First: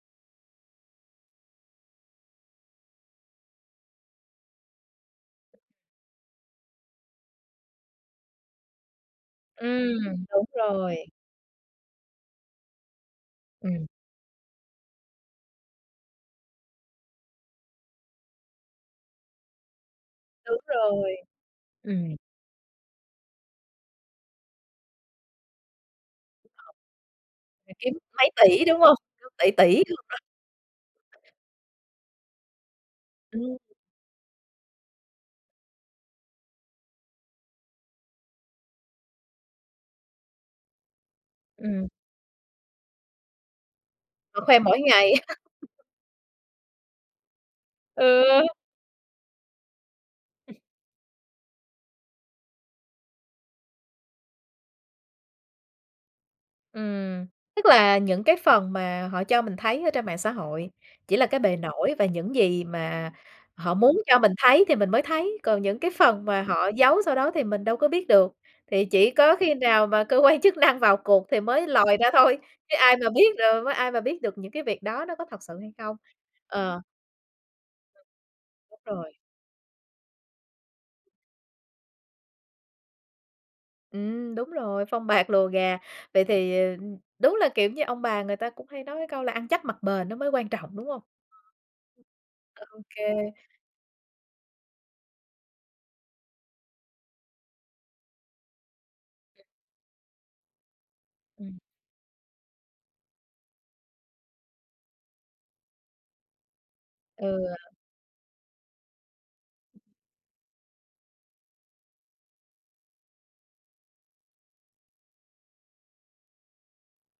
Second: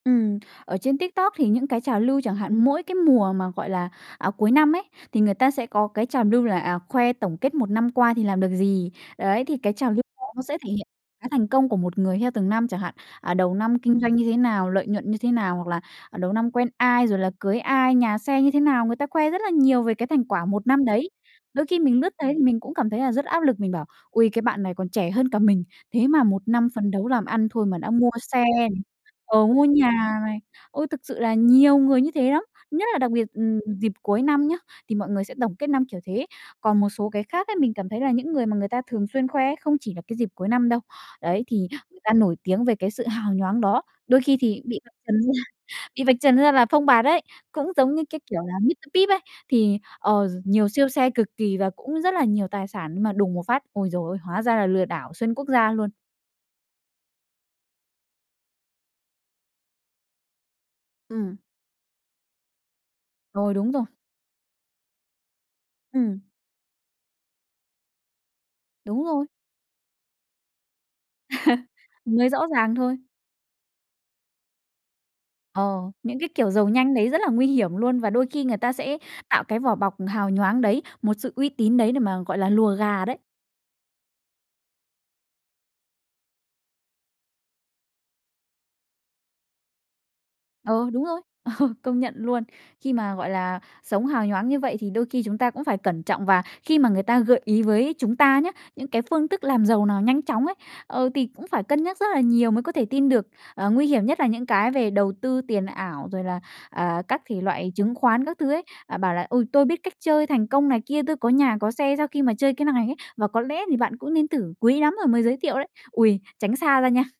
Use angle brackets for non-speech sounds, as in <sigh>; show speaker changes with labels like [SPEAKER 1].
[SPEAKER 1] Ừm, ở trên TikTok thì những cái trào lưu chẳng hạn, mỗi cái mùa mà, gọi là, à, cuối năm ấy, thì người ta sẽ có cái trào lưu là, à, khoe tổng kết một năm qua thì làm được gì. Đấy, thì cái trào lưu đó
[SPEAKER 2] Ừm,
[SPEAKER 1] nó
[SPEAKER 2] đúng
[SPEAKER 1] sẽ thể hiện
[SPEAKER 2] rồi.
[SPEAKER 1] cái thành công của một người theo từng năm, chẳng hạn, à, đầu năm
[SPEAKER 2] Ừm.
[SPEAKER 1] kinh doanh như thế nào, lợi nhuận như thế nào, hoặc là, ờ, đầu năm quen ai, rồi là cưới ai, nhà xe như thế nào, người ta khoe rất là nhiều về cái thành quả
[SPEAKER 2] Đúng
[SPEAKER 1] một năm đấy.
[SPEAKER 2] rồi.
[SPEAKER 1] Đôi khi mình lướt
[SPEAKER 2] Ừm.
[SPEAKER 1] thấy thì mình cũng cảm thấy là rất áp lực, mình bảo: "Ôi, cái bạn này còn trẻ hơn cả mình, thế mà một năm phấn đấu làm ăn
[SPEAKER 2] <unintelligible>
[SPEAKER 1] thôi
[SPEAKER 2] Phải
[SPEAKER 1] mà đã
[SPEAKER 2] kiếm
[SPEAKER 1] mua
[SPEAKER 2] mấy
[SPEAKER 1] xe
[SPEAKER 2] tỷ,
[SPEAKER 1] nè,
[SPEAKER 2] đúng hông? Kiểu
[SPEAKER 1] ờ,
[SPEAKER 2] tỷ
[SPEAKER 1] mua
[SPEAKER 2] tỷ
[SPEAKER 1] nhà này." Ôi, thực sự
[SPEAKER 2] <unintelligible>
[SPEAKER 1] là nhiều người như thế lắm, nhất là đặc biệt,
[SPEAKER 2] Ừm.
[SPEAKER 1] ừm, dịp cuối năm nhá, thì mọi người sẽ tổng kết năm kiểu thế. Còn một số cái khác ấy, mình cảm thấy là những người mà người ta thường xuyên khoe ấy, không chỉ là cái dịp cuối năm đâu. Đấy, thì
[SPEAKER 2] Ừm.
[SPEAKER 1] người ta nổi tiếng về cái sự hào nhoáng đó. Đôi khi
[SPEAKER 2] Ờ, khoe
[SPEAKER 1] thì
[SPEAKER 2] mỗi
[SPEAKER 1] bị vạch
[SPEAKER 2] ngày.
[SPEAKER 1] trần ra
[SPEAKER 2] <laughs>
[SPEAKER 1] bị vạch trần ra là phông bạt ấy, cũng giống như cái
[SPEAKER 2] Ừ.
[SPEAKER 1] kiểu là Mr. Pip ấy, thì, ờ gi
[SPEAKER 2] Ừm.
[SPEAKER 1] nhiều siêu xe cực kỳ và cũng rất là nhiều tài sản, nhưng mà đùng một phát, ôi giời ơi, hóa ra là lừa đảo xuyên quốc gia luôn.
[SPEAKER 2] Ừm, tức là những cái phần mà họ cho mình thấy ở trên mạng xã hội chỉ là
[SPEAKER 1] Ừm.
[SPEAKER 2] cái bề nổi và những gì mà
[SPEAKER 1] Rồi, đúng
[SPEAKER 2] họ
[SPEAKER 1] rồi.
[SPEAKER 2] muốn cho mình thấy thì mình mới thấy, còn những cái
[SPEAKER 1] Ừm.
[SPEAKER 2] phần mà họ giấu sau đó thì mình đâu có biết được, thì
[SPEAKER 1] Đúng
[SPEAKER 2] chỉ
[SPEAKER 1] rồi.
[SPEAKER 2] có khi nào mà cơ quan chức năng vào cuộc thì mới lòi
[SPEAKER 1] <chuckles>
[SPEAKER 2] ra
[SPEAKER 1] Mới
[SPEAKER 2] thôi,
[SPEAKER 1] rõ
[SPEAKER 2] chứ
[SPEAKER 1] ràng
[SPEAKER 2] ai
[SPEAKER 1] thôi.
[SPEAKER 2] mà biết rồi ai mà biết được những cái việc đó nó có thật sự hay
[SPEAKER 1] Ờ,
[SPEAKER 2] không?
[SPEAKER 1] những cái kiểu giàu
[SPEAKER 2] Ờ.
[SPEAKER 1] nhanh đấy rất là nguy hiểm luôn,
[SPEAKER 2] Ừm,
[SPEAKER 1] và đôi khi người ta
[SPEAKER 2] đúng
[SPEAKER 1] sẽ
[SPEAKER 2] rồi.
[SPEAKER 1] tạo cái vỏ bọc hào nhoáng đấy, một sự uy tín đấy để mà, gọi là, lùa gà đấy.
[SPEAKER 2] Ừm, đúng rồi, phông bạt lùa gà. Vậy thì, ờ, đúng là, kiểu như, ông bà người ta cũng hay nói cái câu là ăn chắc mặc bền nó mới quan trọng, đúng
[SPEAKER 1] Ừ,
[SPEAKER 2] không?
[SPEAKER 1] đúng rồi, ờ, công nhận luôn.
[SPEAKER 2] Ô
[SPEAKER 1] Khi
[SPEAKER 2] kê.
[SPEAKER 1] mà, gọi là, sống hào nhoáng như vậy thì đôi khi chúng ta cũng phải cẩn trọng, và khi mà người ta gợi ý với chúng ta nhá, những cái phương thức làm giàu nào nhanh chóng ấy, ờ, thì cũng
[SPEAKER 2] Ừm.
[SPEAKER 1] phải cân nhắc rất là nhiều mới có thể tin được. Ờ, nguy hiểm nhất là những cái về đầu tư tiền ảo rồi là, ờ, các thể
[SPEAKER 2] Ừ.
[SPEAKER 1] loại chứng khoán các thứ ấy, à, bảo là "Ôi, tôi biết cách chơi thành công này kia, tôi có nhà có xe sau khi mà chơi cái này ấy, và có lẽ thì bạn cũng nên thử, quý lắm tôi mới giới thiệu đấy." Ôi, tránh xa ra nha.